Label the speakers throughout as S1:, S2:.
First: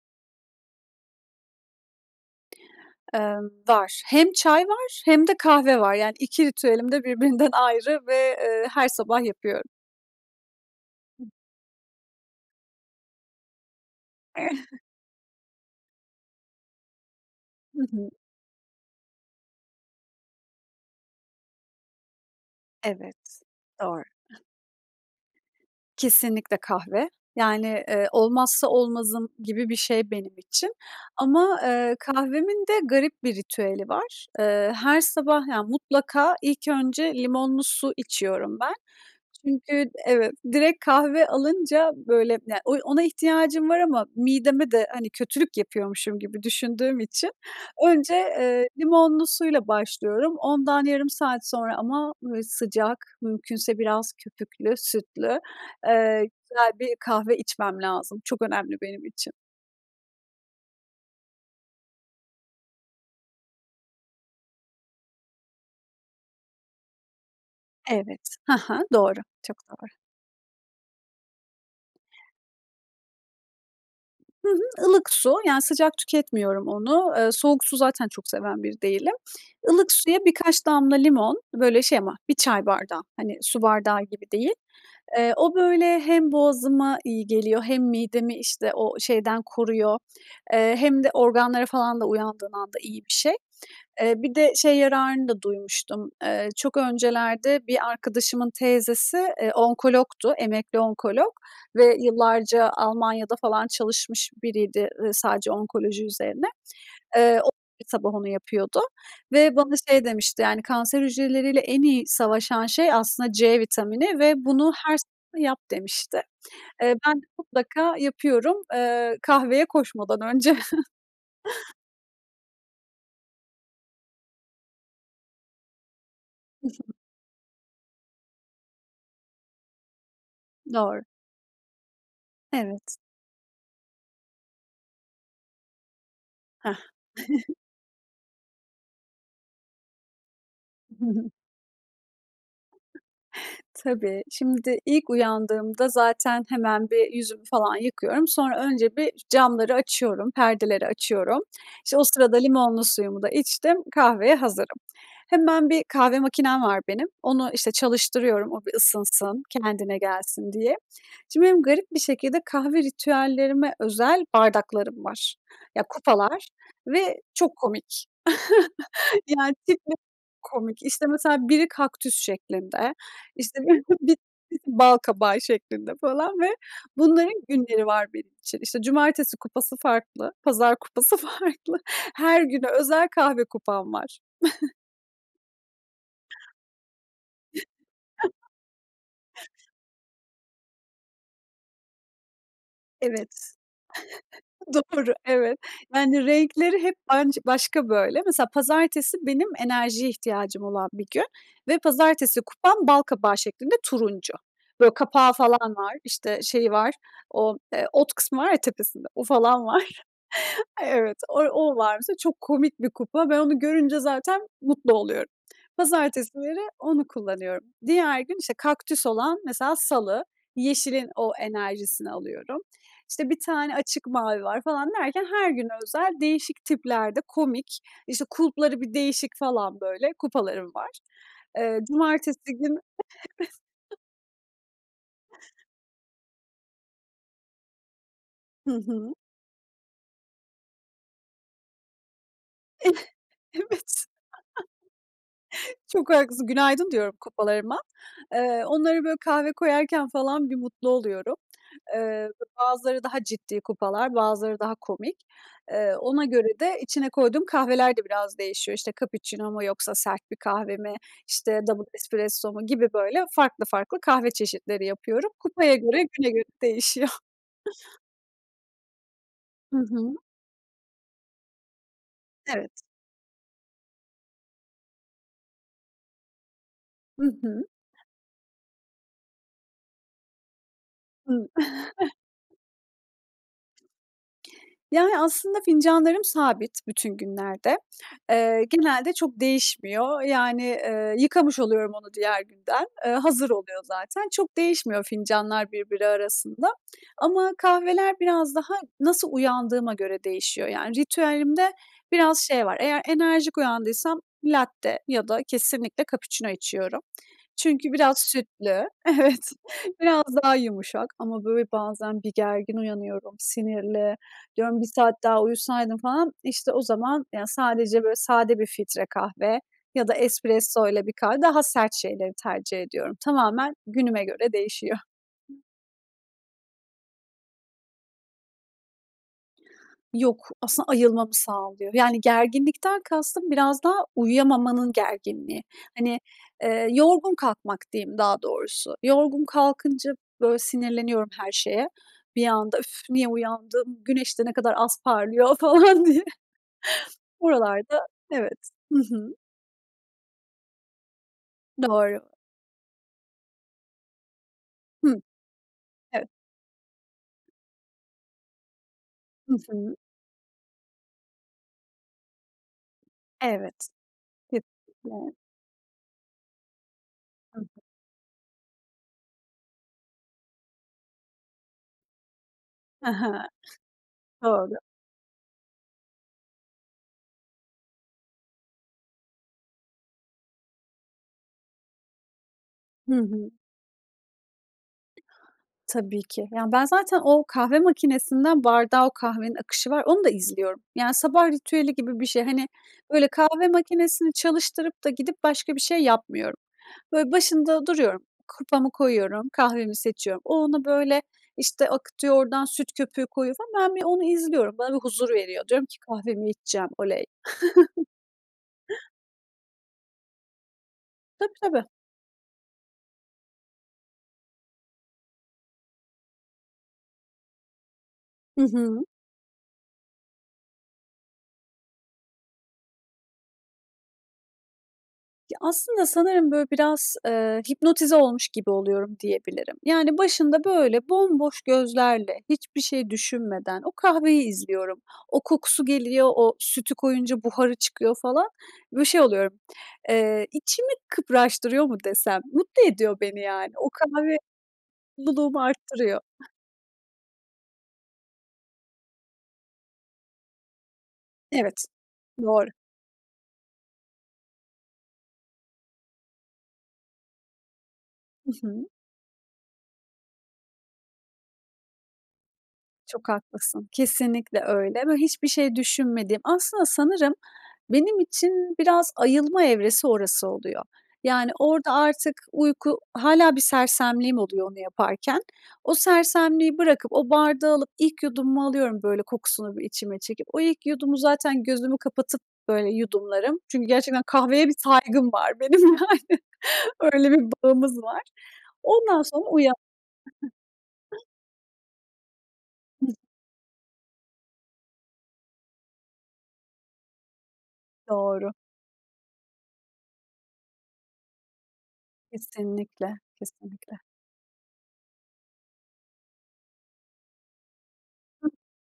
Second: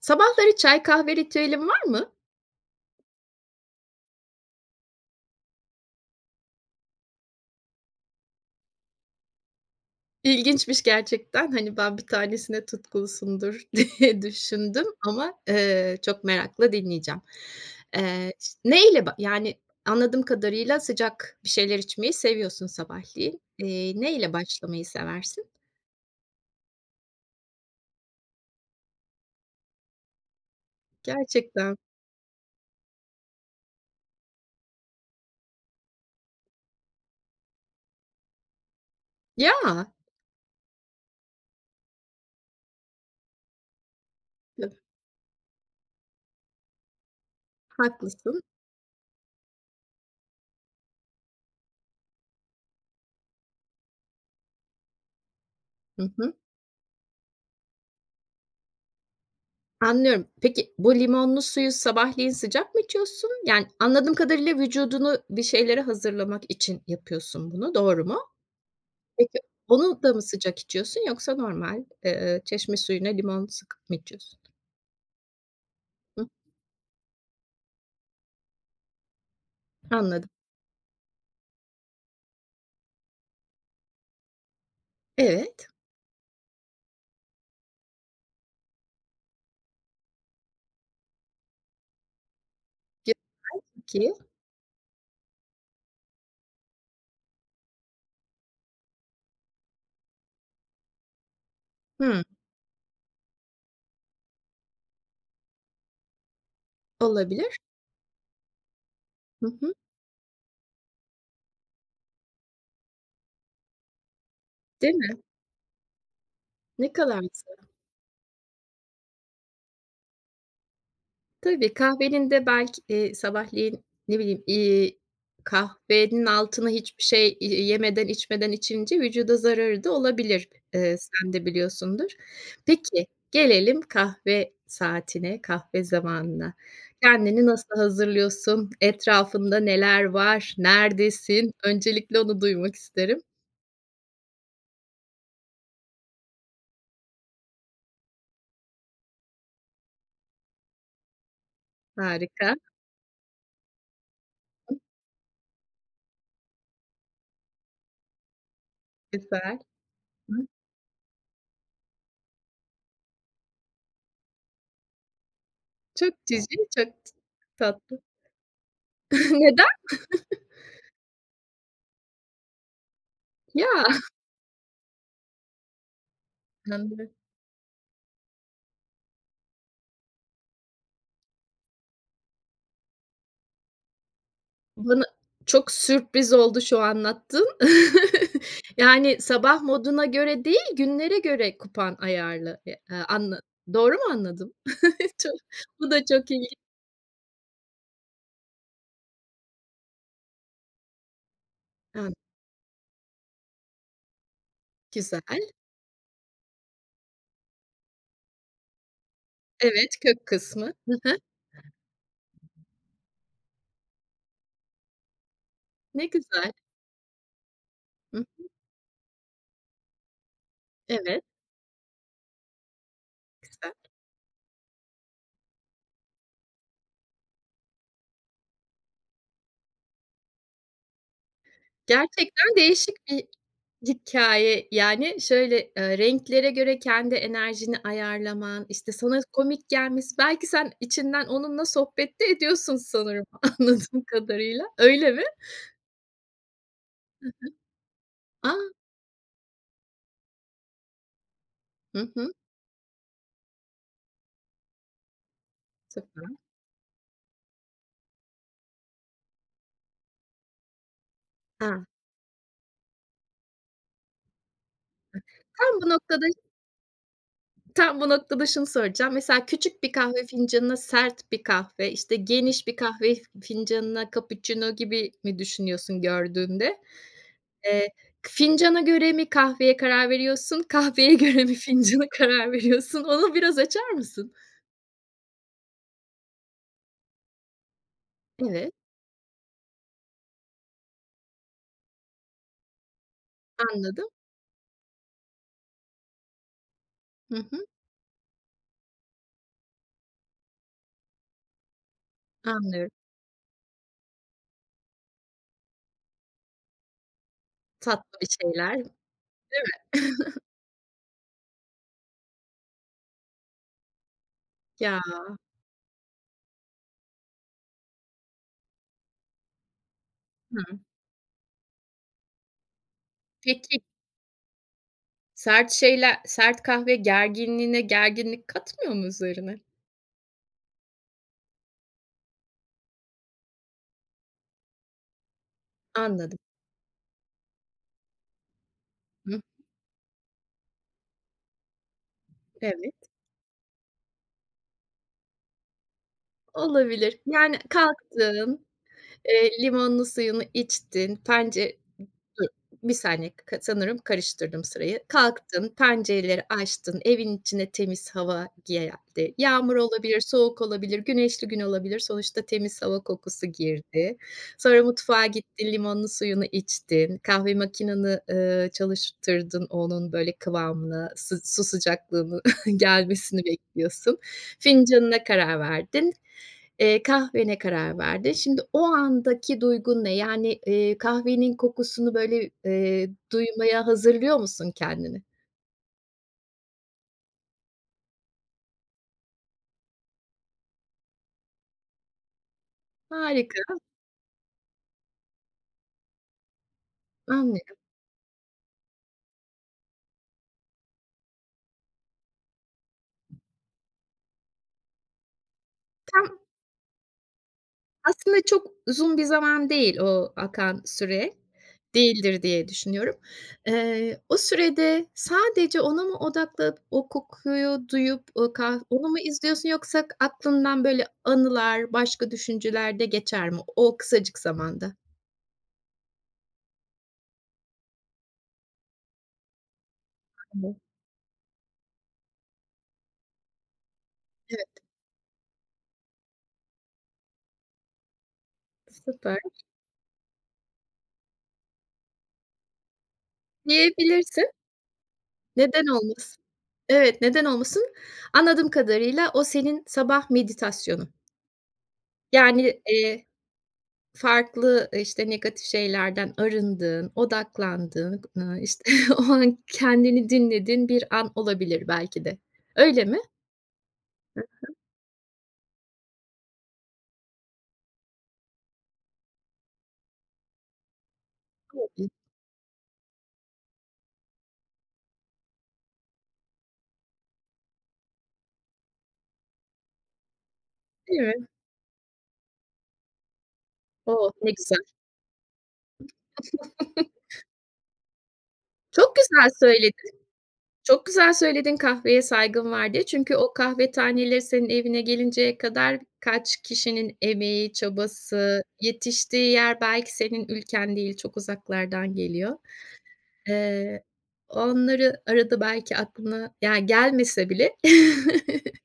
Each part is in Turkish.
S1: Sabahları çay, kahve ritüelin var mı?
S2: Iıı, var. Hem çay var hem de kahve var yani 2 ritüelim de birbirinden ayrı ve, ııı, her sabah yapıyorum.
S1: İlginçmiş gerçekten. Hani ben 1 tanesine tutkunsundur diye düşündüm ama, ııı, çok merakla dinleyeceğim.
S2: Hı hı.
S1: Iıı, ş neyle? Yani anladığım kadarıyla sıcak bir şeyler içmeyi seviyorsun sabahleyin.
S2: Evet.
S1: Eee,
S2: Doğru.
S1: neyle başlamayı seversin?
S2: Kesinlikle kahve yani, ııı, olmazsa olmazım gibi bir şey benim için ama,
S1: Gerçekten.
S2: eee, kahvemin de garip bir ritüeli var. Iıı, her sabah yani mutlaka ilk önce limonlu su içiyorum ben çünkü
S1: Ya.
S2: evet, direkt kahve alınca böyle yani o ona ihtiyacım var ama mideme
S1: [unintelligible]
S2: de hani kötülük yapıyormuşum gibi düşündüğüm için önce,
S1: Haklısın.
S2: ııı, limonlu suyla başlıyorum. Ondan yarım saat sonra ama sıcak, mümkünse biraz köpüklü sütlü,
S1: Hı
S2: ııı,
S1: hı.
S2: güzel bir kahve içmem lazım. Çok önemli benim için.
S1: Anlıyorum. Peki, bu limonlu suyu sabahleyin sıcak mı içiyorsun? Yani anladığım kadarıyla vücudunu bir şeylere hazırlamak için yapıyorsun bunu. Doğru mu?
S2: Evet, hı hı, doğru,
S1: Peki,
S2: çok doğru.
S1: onu da mı sıcak içiyorsun yoksa normal, ııı, çeşme suyuna limon sıkıp mı içiyorsun?
S2: Hı hı, ılık su yani sıcak
S1: Hıı.
S2: tüketmiyorum onu. Iıı, soğuk su zaten çok seven bir değilim. Ilık suya
S1: Anladım.
S2: birkaç damla limon böyle şey ama 1 çay bardağı hani su bardağı gibi değil. Iıı, o
S1: Evet.
S2: böyle hem boğazıma iyi geliyor hem midemi işte o şeyden koruyor, ııı, hem de organlara falan da uyandığın anda iyi bir şey. Eee,
S1: [unintelligible]
S2: bir de şey yararını da duymuştum. Iıı, çok öncelerde bir arkadaşımın teyzesi, ııı, onkologdu, emekli onkolog ve
S1: Hıı.
S2: yillarca Almanya'da falan çalışmış biriydi, ııı, sadece onkoloji üzerine. Iıı, o
S1: Olabilir.
S2: yüzden sabah onu yapıyordu
S1: Hı
S2: ve bana
S1: hı.
S2: şey demişti yani kanser hücreleriyle en iyi savaşan şey aslında C vitamini ve bunu
S1: Değil
S2: her
S1: mi?
S2: sabah yap demişti.
S1: Ne
S2: Eee,
S1: kadar
S2: ben de
S1: mesela?
S2: mutlaka yapıyorum, ııı, kahveye koşmadan önce.
S1: Tabii. Kahvenin de belki, ııı, sabahleyin, ne bileyim, iii, kahvenin
S2: I
S1: altına
S2: hı.
S1: hiçbir şey y yemeden içmeden içince vücuda zararı da olabilir. Iıı,
S2: Doğru.
S1: sen de biliyorsundur.
S2: Evet.
S1: Peki, gelelim kahve saatine, kahve zamanına.
S2: Hah.
S1: Kendini nasıl hazırlıyorsun? Etrafında neler var nerdesin? Öncelikle onu duymak isterim.
S2: Tabii, şimdi ilk uyandığımda zaten hemen bir yüzümü falan yıkıyorum. Sonra önce bir camları açıyorum, perdeleri açıyorum. İşte o sırada
S1: Harika.
S2: limonlu suyumu da içtim, kahveye hazırım. Hemen bir kahve makinem var benim. Onu işte çalıştırıyorum o bir ısınsın,
S1: Güzel.
S2: kendine gelsin diye. Şimdi benim garip bir şekilde kahve ritüellerime özel bardaklarım var. Ya
S1: Çok
S2: kupalar
S1: cici, çok ç
S2: ve çok
S1: tatlı.
S2: komik. Yani
S1: Neden?
S2: tipi komik. İşte mesela biri kaktüs şeklinde, işte
S1: Ya.
S2: birisi bi balkabağı şeklinde falan ve
S1: Hı hı.
S2: bunların günleri var benim için. İşte cumartesi kupası farklı, pazar kupası farklı. Her güne özel kahve kupam var.
S1: Bana çok sürpriz oldu şu anlattığın. Yani sabah moduna göre değil, günlere göre kupan ayarlı, ııı, a anla
S2: Evet.
S1: doğru mu anladım?
S2: Doğru,
S1: Ço
S2: evet.
S1: bu da
S2: Yani
S1: çok ilgi
S2: renkleri hep anç başka böyle. Mesela pazartesi benim enerjiye ihtiyacım olan bir gün. Ve
S1: An
S2: pazartesi kupam bal kabağı şeklinde turuncu. Böyle
S1: Güzel.
S2: kapağı falan var, işte şeyi var, o ot kısmı var ya tepesinde. O falan var.
S1: Evet, kök kısmı. Hı
S2: Evet,
S1: hı.
S2: o o var mesela çok komik bir kupa. Ben onu görünce zaten mutlu oluyorum.
S1: Ne güzel.
S2: Pazartesileri onu kullanıyorum.
S1: Hı
S2: Diğer
S1: hı.
S2: gün, işte kaktüs olan mesela salı, yeşilin
S1: Evet.
S2: o enerjisini alıyorum. İşte 1
S1: Güzel.
S2: tane açık mavi var falan derken her güne özel değişik tiplerde komik, işte kulpları bir değişik falan böyle, kupalarım var. Iıı, cumartesi
S1: Gerçekten
S2: günü.
S1: değişik bir hikâye yani şöyle, ııı renklere göre kendi enerjini ayarlaman,
S2: Hı
S1: işte
S2: hı.
S1: sana komik gelmesi, belki sen içinden onunla sohbet de ediyorsun
S2: Evet.
S1: sanırım anladığım kadarıyla, öyle mi?
S2: Çok haklısın, günaydın diyorum
S1: Hı hı.
S2: kupalarıma. Iıı,
S1: A.
S2: onlara böyle kahve koyarken falan bir mutlu oluyorum.
S1: Hı
S2: Iıı,
S1: hı.
S2: bazıları daha ciddi kupalar, bazıları daha komik. Iıı, ona
S1: Süper.
S2: göre de içine koyduğum kahveler de biraz değişiyor. İşte cappuccino mu yoksa sert bir kahve mi, İşte
S1: A.
S2: double espresso mu gibi böyle farklı farklı kahve çeşitleri yapıyorum.
S1: Tam
S2: Kupaya
S1: bu
S2: göre
S1: noktada
S2: güne
S1: ş
S2: göre değişiyor.
S1: Tam bu noktada şunu soracağım. Mesela
S2: Hı
S1: küçük bir
S2: hı.
S1: kahve fincanına sert bir kahve, işte geniş
S2: Evet.
S1: bir kahve fincanına cappuccino gibi mi düşünüyorsun gördüğünde?
S2: Hı hı.
S1: Eee, k fincana göre mi kahveye karar veriyorsun kahveye göre
S2: Hıı.
S1: mi fincana karar veriyorsun? Onu biraz açar mısın?
S2: Yani aslında fincanlarım sabit bütün günlerde. Eee,
S1: Evet.
S2: genelde çok değişmiyor. Yani, ııı, yıkamış oluyorum onu diğer günden. Iıı, hazır oluyor
S1: Anladım.
S2: zaten. Çok değişmiyor fincanlar birbiri arasında.
S1: Hı
S2: Ama
S1: hı.
S2: kahveler biraz daha nasıl uyandığıma göre değişiyor. Yani ritüelimde biraz şey var
S1: Anlıyorum.
S2: eğer enerjik uyandıysam latte ya da kesinlikle cappuccino içiyorum. Çünkü biraz
S1: Tatlı bir şeyler.
S2: sütlü evet
S1: Değil mi?
S2: biraz daha yumuşak. Ama böyle bazen bir gergin uyanıyorum, sinirli diyorum 1
S1: Ya.
S2: saat daha uyusaydım falan. İşte o zaman yani sadece böyle sade bir filtre kahve ya da
S1: Hıı.
S2: espressoyla bir kahve daha sert şeyleri tercih ediyorum. Tamamen
S1: Peki.
S2: günüme göre değişiyor.
S1: Sert şeyler, sert kahve gerginliğine gerginlik katmıyor mu üzerine?
S2: Yok aslında ayılmamı sağlıyor? Yani gerginlikten kastım biraz daha uyuyamamanın gerginliği. Hani,
S1: Anladım.
S2: ııı, yorgun kalkmak diyeyim daha doğrusu.
S1: Hı.
S2: Yorgun kalkınca böyle sinirleniyorum her şeye. Bir anda,
S1: Evet.
S2: öff, niye uyandım? Güneş de ne kadar az parlıyor falan diye
S1: Olabilir. Yani
S2: buralarda
S1: kalktın.
S2: evet. Hı hı.
S1: Iıı, limonlu suyunu içtin, pence
S2: Doğru.
S1: ı b 1 saniye k sanırım karıştırdım sırayı.
S2: Hıı.
S1: Kalktın,
S2: Evet.
S1: pencereleri açtın, evin içine temiz hava geldi,
S2: Hı
S1: yağmur
S2: hı.
S1: olabilir, soğuk olabilir, güneşli gün olabilir. Sonuçta temiz hava kokusu
S2: Evet.
S1: girdi. Sonra mutfağa
S2: Kesinlikle.
S1: gittin, limonlu suyunu içtin, kahve
S2: Hı hı.
S1: makineni, ııı, çalıştırdın onun böyle kıvamını s su sıcaklığını
S2: Hı hı.
S1: gelmesini bekliyorsun.
S2: Doğru.
S1: Fincanına karar verdin. Eee, kahvene karar verdin. Şimdi o andaki duygun ne? Yani, ııı, kahvenin kokusunu böyle, ııı,
S2: Hı hı.
S1: duymaya hazırlıyor musun kendini?
S2: Tabii ki, ya ben zaten o kahve makinesinden bardağa o kahvenin akışı var. Onu da izliyorum. Yani sabah ritüeli gibi bir şey hani böyle
S1: Harika.
S2: kahve makinesini çalıştırıp da gidip başka bir şey yapmıyorum. Böyle
S1: Anlıyorum.
S2: başında duruyorum. Kupamı koyuyorum, kahvemi seçiyorum, o ona böyle işte akıtıyor, oradan süt köpüğü koyuyor falan ben bir onu izliyorum, bana bir huzur veriyor, diyorum ki
S1: Tam
S2: "kahvemi içeceğim, oley."
S1: Aslında çok uzun bir zaman değil o akan süre.
S2: Tabii, tabii.
S1: Değildir diye düşünüyorum. Iıı, o sürede sadece ona mı odakla o kokuyu duyup o
S2: Hı
S1: kah
S2: hı.
S1: onu mu izliyorsun yoksa aklından böyle anılar başka düşünceler de geçer mi? O kısacık zamanda.
S2: Ya, aslında sanırım, böyle, biraz, eee, hipnotize olmuş gibi oluyorum, diyebilirim. Yani, başında,
S1: Evet.
S2: böyle, bomboş gözlerle, hiçbir şey düşünmeden o kahveyi
S1: Evet.
S2: izliyorum. O kokusu geliyor. O sütü koyunca buharı çıkıyor, falan. Böyle, şey
S1: Süper.
S2: oluyorum, eee, içimi kıpraştırıyor mu desem? Mutlu ediyor beni, yani. O kahve
S1: Diyebilirsin.
S2: mutluluğumu
S1: Neden
S2: arttırıyor.
S1: olmasın? Evet. Neden olmasın? Anladığım kadarıyla, o senin sabah meditasyonun.
S2: Evet, doğru.
S1: Yani, eee, farklı, ııı, işte, negatif şeylerden arındığın, odaklandığın, ııı,
S2: Hı hı.
S1: işte, o an kendini dinlediğin bir an olabilir belki de. Öyle mi?
S2: Çok haklısın.
S1: Hı
S2: Kesinlikle
S1: hı.
S2: öyle ve hiçbir şey düşünmediğim. Aslında sanırım benim için biraz ayılma evresi orası oluyor. Yani, orada
S1: [unintelligible]
S2: artık uyku, hâlâ bir sersemliğim oluyor onu yaparken. O sersemliği bırakıp o bardağı alıp ilk yudumumu alıyorum, böyle, kokusunu bir içime çekip. O ilk yudumu
S1: Değil mi?
S2: zaten gözümü kapatıp, böyle, yudumlarım. Çünkü gerçekten
S1: Oh, ne
S2: kahveye bir
S1: güzel.
S2: saygım var benim, yani. Öyle bir bağımız var.
S1: Çok
S2: Ondan sonra
S1: güzel
S2: uyan
S1: söyledin. Çok güzel söyledin, kahveye saygım var diye.
S2: Hıh.
S1: Çünkü o kahve taneleri senin evine gelinceye kadar kaç kişinin emeği,
S2: Doğru.
S1: çabası, yetiştiği yer, belki senin ülken değil, çok uzaklardan geliyor.
S2: Kesinlikle, kesinlikle.
S1: Eee, onları arada belki aklına, yani, gelmese bile
S2: Hıh.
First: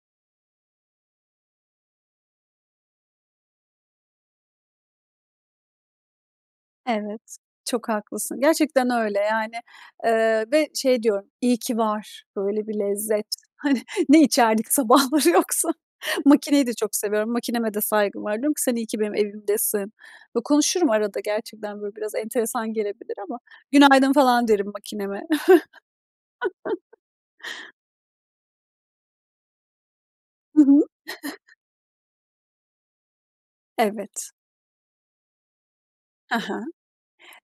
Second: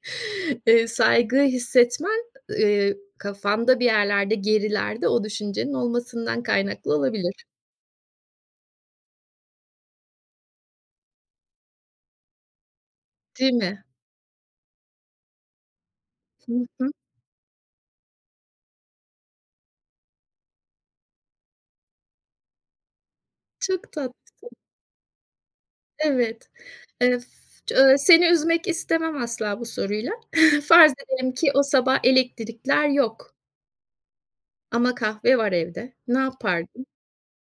S1: eee, saygıyı hissetmen, eee, kafanda bir yerlerde, gerilerde o düşüncenin olmasından kaynaklı
S2: Evet,
S1: olabilir.
S2: çok haklısın, gerçekten öyle. Yani, eee, ve şey diyorum, iyi ki var böyle bir lezzet.
S1: Değil
S2: Hani,
S1: mi?
S2: ne içerdik sabahları yoksa?
S1: Hı
S2: Makineyi de
S1: hı.
S2: çok seviyorum, makineme de saygım var. Diyorum ki, “Sen iyi ki benim evimdesin.” Konuşurum arada gerçekten, böyle, biraz enteresan gelebilir ama.
S1: Çok
S2: “Günaydın,” falan
S1: tatlısın.
S2: derim makineme.
S1: Evet. Eee, s seni üzmek istemem asla bu soruyla.
S2: Hı hı.
S1: Farz edelim ki o sabah elektrikler yok
S2: Evet.
S1: ama kahve var evde. Ne
S2: Ha ha.
S1: yapardın?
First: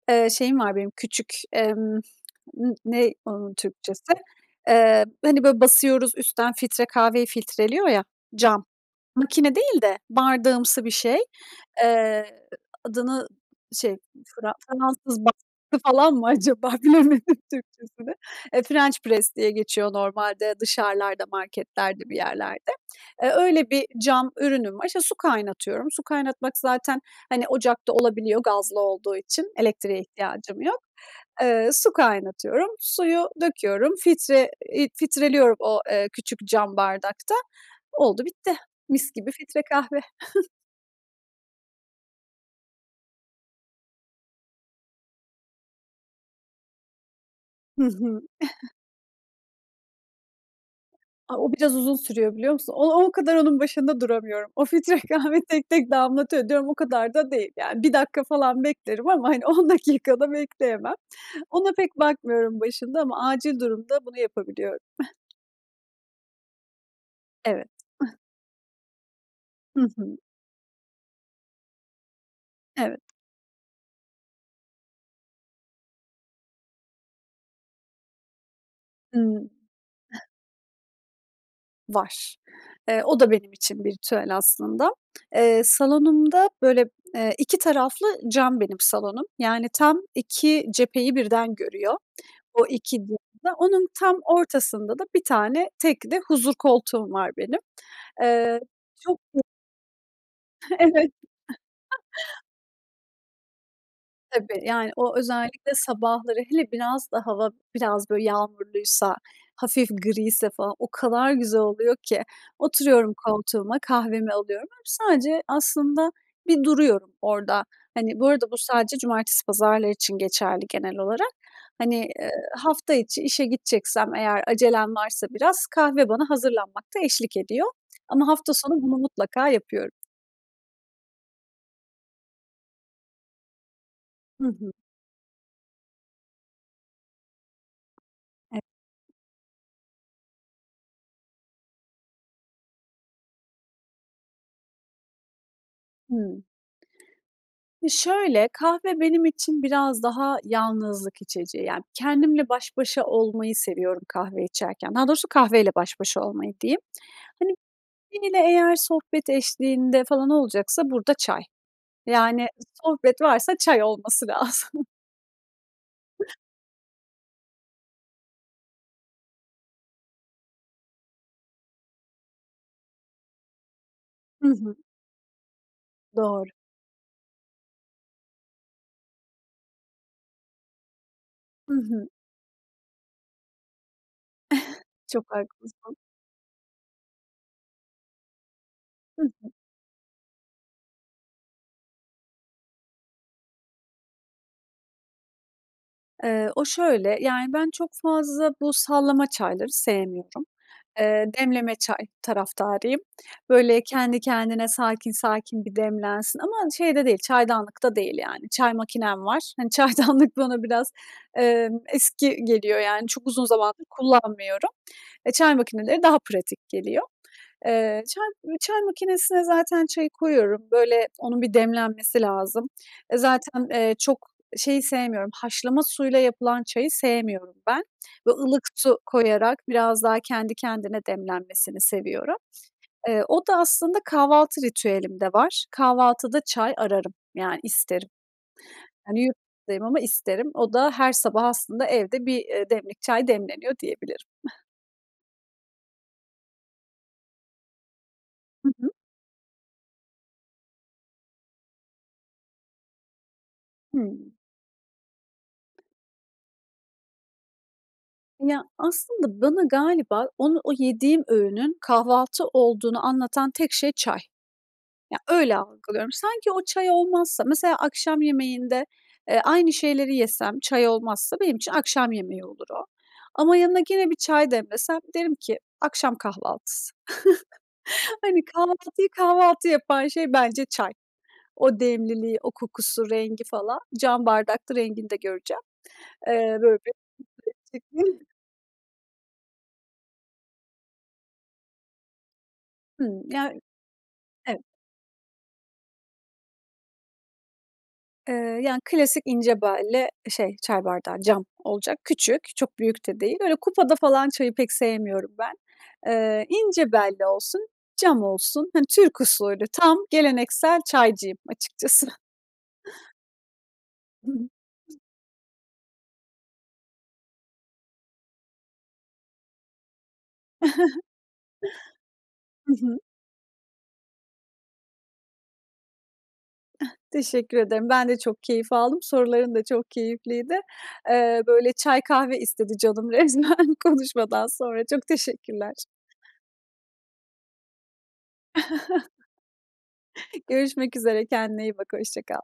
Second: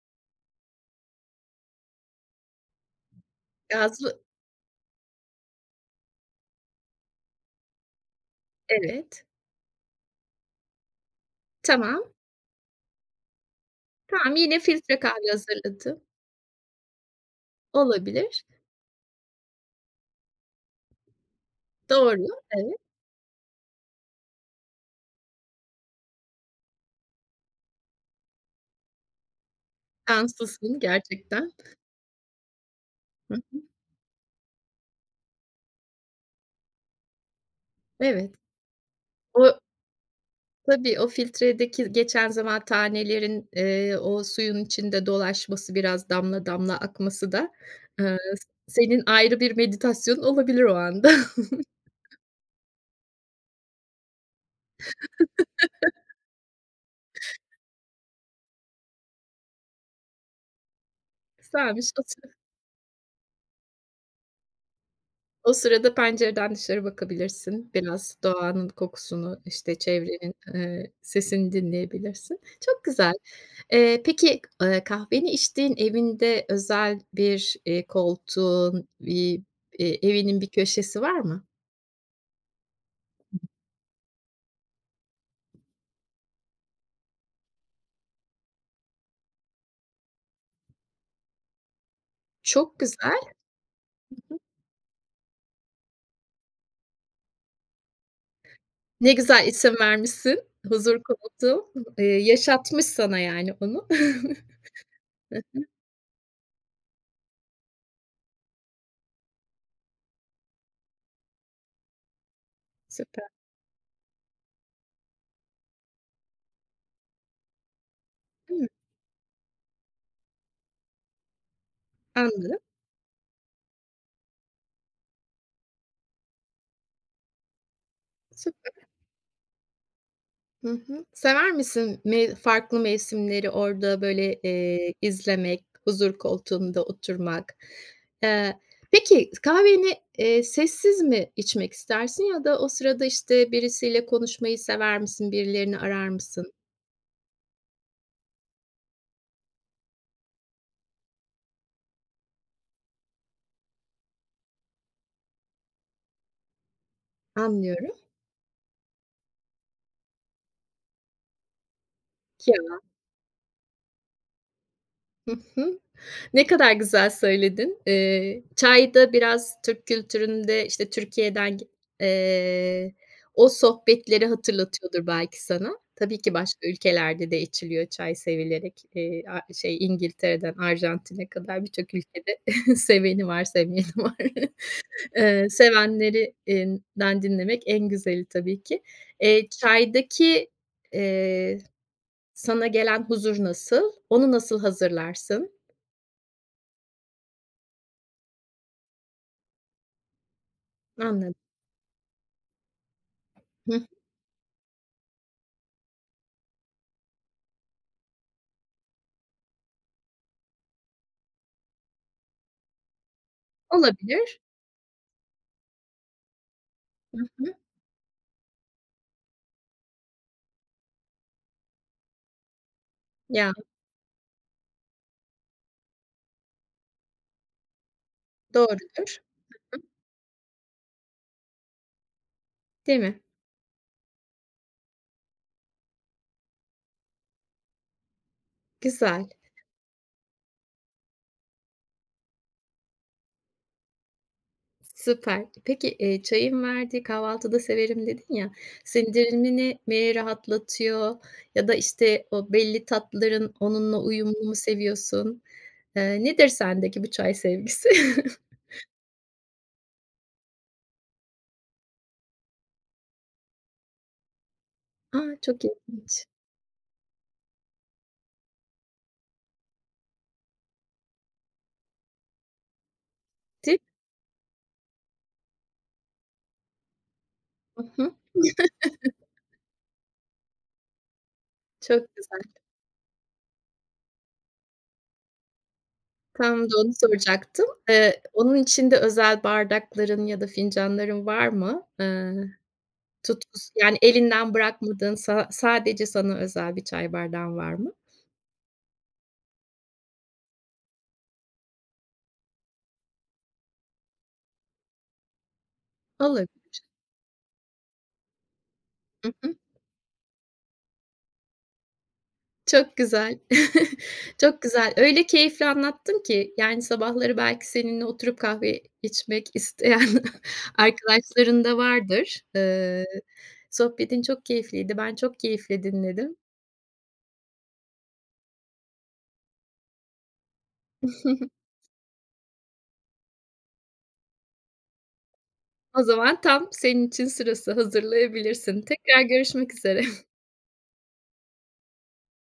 S2: Eee, şeyim var benim, küçük, emm, ııı, n ne onun Türkçesi?
S1: Gazlı
S2: Eee, hani, böyle, basıyoruz üstten, filtre kahveyi filtreliyor ya, cam,
S1: Evet.
S2: makine değil de bardağımsı bir şey.
S1: Tamam.
S2: Eee, adını, şey,
S1: Tamam.
S2: Fra
S1: Yine filtre
S2: fransız
S1: kahve
S2: bastı
S1: hazırladın.
S2: falan mı acaba, bilemedim Türkçesini.
S1: Olabilir.
S2: Eee, French press diye geçiyor normalde dışarılarda, marketlerde, bir
S1: Doğru.
S2: yerlerde.
S1: Evet.
S2: Eee, öyle bir cam ürünüm var. İşte, su kaynatıyorum. Su kaynatmak zaten, hani, ocakta olabiliyor, gazlı olduğu için elektriğe ihtiyacım
S1: Şanslısın,
S2: yok.
S1: gerçekten.
S2: Eee, su kaynatıyorum, suyu
S1: Hı hı.
S2: döküyorum, filtre eee, filtreliyorum o, eee, küçük cam bardakta. Oldu,
S1: Evet.
S2: bitti. Mis gibi
S1: O
S2: filtre kahve.
S1: Tabii, o filtredeki geçen zaman, tanelerin, eee, o suyun içinde dolaşması, biraz damla damla akması da,
S2: Hı
S1: ııı,
S2: hı.
S1: senin ayrı bir meditasyonun olabilir o anda.
S2: A, o biraz uzun sürüyor, biliyor musun? O o kadar onun başında duramıyorum. O filtre kahve tek tek damlatıyor, diyorum, o kadar da değil. Yani, 1 dakika falan beklerim ama, hani, 10 dakika da bekleyemem. Ona pek
S1: [unintelligible]
S2: bakmıyorum başında ama acil durumda bunu yapabiliyorum.
S1: O sırada pencereden dışarı
S2: Evet.
S1: bakabilirsin. Biraz doğanın kokusunu, işte,
S2: Hı hı.
S1: çevrenin, eee, sesini dinleyebilirsin. Çok
S2: Evet.
S1: güzel. Eee, peki, eee, kahveni içtiğin evinde özel bir, eee, koltuğun, bir,
S2: Hımm.
S1: eee, evinin bir köşesi var mı?
S2: Var. Eee, o da benim için bir ritüel aslında. Eee, salonumda, böyle, eee, iki taraflı cam benim salonum. Yani, tam iki cepheyi birden görüyor. O
S1: Çok
S2: iki. [unintelligible]
S1: güzel.
S2: Onun tam
S1: Hı hı.
S2: ortasında da bir tane tekli huzur koltuğum var benim. Eee,
S1: Ne
S2: çok. [unintelligible]
S1: güzel isim vermişsin. Huzur
S2: Evet.
S1: koltuğu. Eee, yaşatmış sana, yani, onu.
S2: Tabii, yani, o
S1: Hı hı.
S2: özellikle sabahları, hele biraz da hava biraz, böyle, yağmurluysa, hafif griyse falan, o kadar güzel oluyor ki. Oturuyorum
S1: Süper.
S2: koltuğuma, kahvemi alıyorum, böyle, sadece aslında bir duruyorum orada. Hani, bu arada bu
S1: Hıı.
S2: sadece cumartesi pazarlar için geçerli genel olarak. Hani, eee,
S1: Anladım.
S2: hafta içi işe gideceksem eğer acelem varsa biraz kahve bana hazırlanmakta eşlik ediyor. Ama hafta sonu
S1: Süper.
S2: bunu mutlaka yapıyorum.
S1: Hı hı. Sever misin me farklı mevsimleri orada, böyle,
S2: Hı hı.
S1: eee, izlemek, huzur koltuğunda oturmak?
S2: E
S1: Eee Peki kahveni, eee, sessiz mi içmek istersin ya da o sırada, işte, birisiyle konuşmayı sever misin? Birilerini arar
S2: Hımm.
S1: mısın?
S2: Şöyle, kahve benim için biraz daha yalnızlık içeceği, yani, kendimle baş başa olmayı seviyorum kahve içerken. Daha doğrusu kahveyle baş başa olmayı diyeyim. Hani,
S1: Anlıyorum.
S2: biriyle eğer sohbet eşliğinde falan olacaksa, burada çay. Yani,
S1: [unintelligible]
S2: sohbet varsa çay olması lazım.
S1: Hı hı. Ne kadar güzel söyledin. Eee, çay da biraz Türk kültüründe, işte, Türkiye'den gi eee, o sohbetleri
S2: Hı hı.
S1: hatırlatıyordur belki sana. Tabii ki
S2: Doğru.
S1: başka ülkelerde de içiliyor çay sevilerek. Eee, a şey İngiltere'den Arjantin'e kadar
S2: Hı
S1: birçok
S2: hı.
S1: ülkede seveni var, sevmeyeni var.
S2: Çok
S1: Eee,
S2: haklısın.
S1: sevenlerinden dinlemek en güzeli tabii ki.
S2: Hı
S1: Eee,
S2: hı.
S1: çaydaki, eee, sana gelen huzur nasıl? Onu nasıl hazırlarsın?
S2: Eee, o şöyle, yani, ben çok fazla bu sallama çayları sevmiyorum. Eee,
S1: Anlad
S2: demleme çay taraftarıyım.
S1: Hı
S2: Böyle,
S1: hı.
S2: kendi kendine, sakin sakin bir demlensin ama şey de değil, çaydanlıkta değil, yani, çay makinem var. Hani, çaydanlık bana biraz, emm, eski geliyor, yani, çok uzun zamandır
S1: Olabilir.
S2: kullanmıyorum. Eee, çay makineleri daha pratik geliyor.
S1: Hı hı.
S2: Eee, çay m çay makinesine zaten çayı koyuyorum, böyle, onun bir demlenmesi lazım. E,
S1: Ya.
S2: zaten, eee, çok şeyi sevmiyorum, haşlama suyla yapılan çayı sevmiyorum ben bö ılık
S1: Doğrudur.
S2: su
S1: Hı
S2: koyarak
S1: hı.
S2: biraz daha kendi kendine demlenmesini seviyorum.
S1: Değil mi?
S2: Eee, o da aslında kahvaltı ritüelimde var, kahvaltıda çay ararım, yani, isterim. Hani,
S1: Güzel.
S2: yurt dayım ama isterim. O da her sabah aslında evde bir, eee, demlik çay demleniyor diyebilirim.
S1: Süper. Peki, eee, çayın verdiği "Kahvaltıda severim." dedin ya.
S2: Hı hı.
S1: Sindirimini mi rahatlatıyor ya da, işte, o belli tatların onunla
S2: Hımm.
S1: uyumunu mu seviyorsun? Eee, nedir sendeki bu çay sevgisi?
S2: Ya, aslında bana galiba onu, o yediğim öğünün kahvaltı olduğunu anlatan tek şey çay. Ya,
S1: A!
S2: öyle
S1: Çok
S2: algılıyorum.
S1: ilginç.
S2: Sanki o çay olmazsa Mesela akşam yemeğinde, eee, aynı şeyleri yesem, çay olmazsa benim için akşam yemeği olur o. Ama
S1: Tip
S2: yanına gene bir çay demlesem, derim ki: "akşam kahvaltısı"
S1: I hı.
S2: Hani, kahvaltıyı kahvaltı yapan şey bence çay. O
S1: Çok
S2: demliliği,
S1: güzel.
S2: o kokusu, rengi falan, cam bardakta rengini de göreceğim. Eee,
S1: Tam da,
S2: böyle, bir.
S1: onu soracaktım. Eee,
S2: [unintelligible]
S1: onun için de özel bardakların ya da fincanların var mı? Eee,
S2: Hımm, yani
S1: tutkusu Yani, elinden
S2: Evet.
S1: bırakmadığın sa sadece sana özel bir çay bardağın var mı?
S2: Eee, yani, klasik, ince belli şey çay bardağı. Cam olacak, küçük, çok büyük de değil, böyle, kupada falan çayı pek sevmiyorum ben. Eee,
S1: Olabilir.
S2: ince belli olsun, cam olsun, hani, Türk
S1: Hı hı.
S2: usulü. Tam geleneksel çaycıyım açıkçası.
S1: Çok güzel.
S2: Hı hı.
S1: Çok güzel. Öyle keyifle anlattın ki, yani, sabahları belki seninle oturup kahve içmek isteyen arkadaşların da vardır.
S2: Hı hı.
S1: Iıı, sohbetin çok keyifliydi. Ben çok keyifle dinledim.
S2: Teşekkür ederim. Ben de çok keyif aldım. Soruların da çok keyifliydi. Eee, böyle, çay, kahve istedi canım resmen konuşmadan sonra. Çok teşekkürler.
S1: O zaman tam senin için sırası, hazırlayabilirsin. Tekrar görüşmek üzere.
S2: Görüşmek üzere, kendine iyi bak, hoşça kal.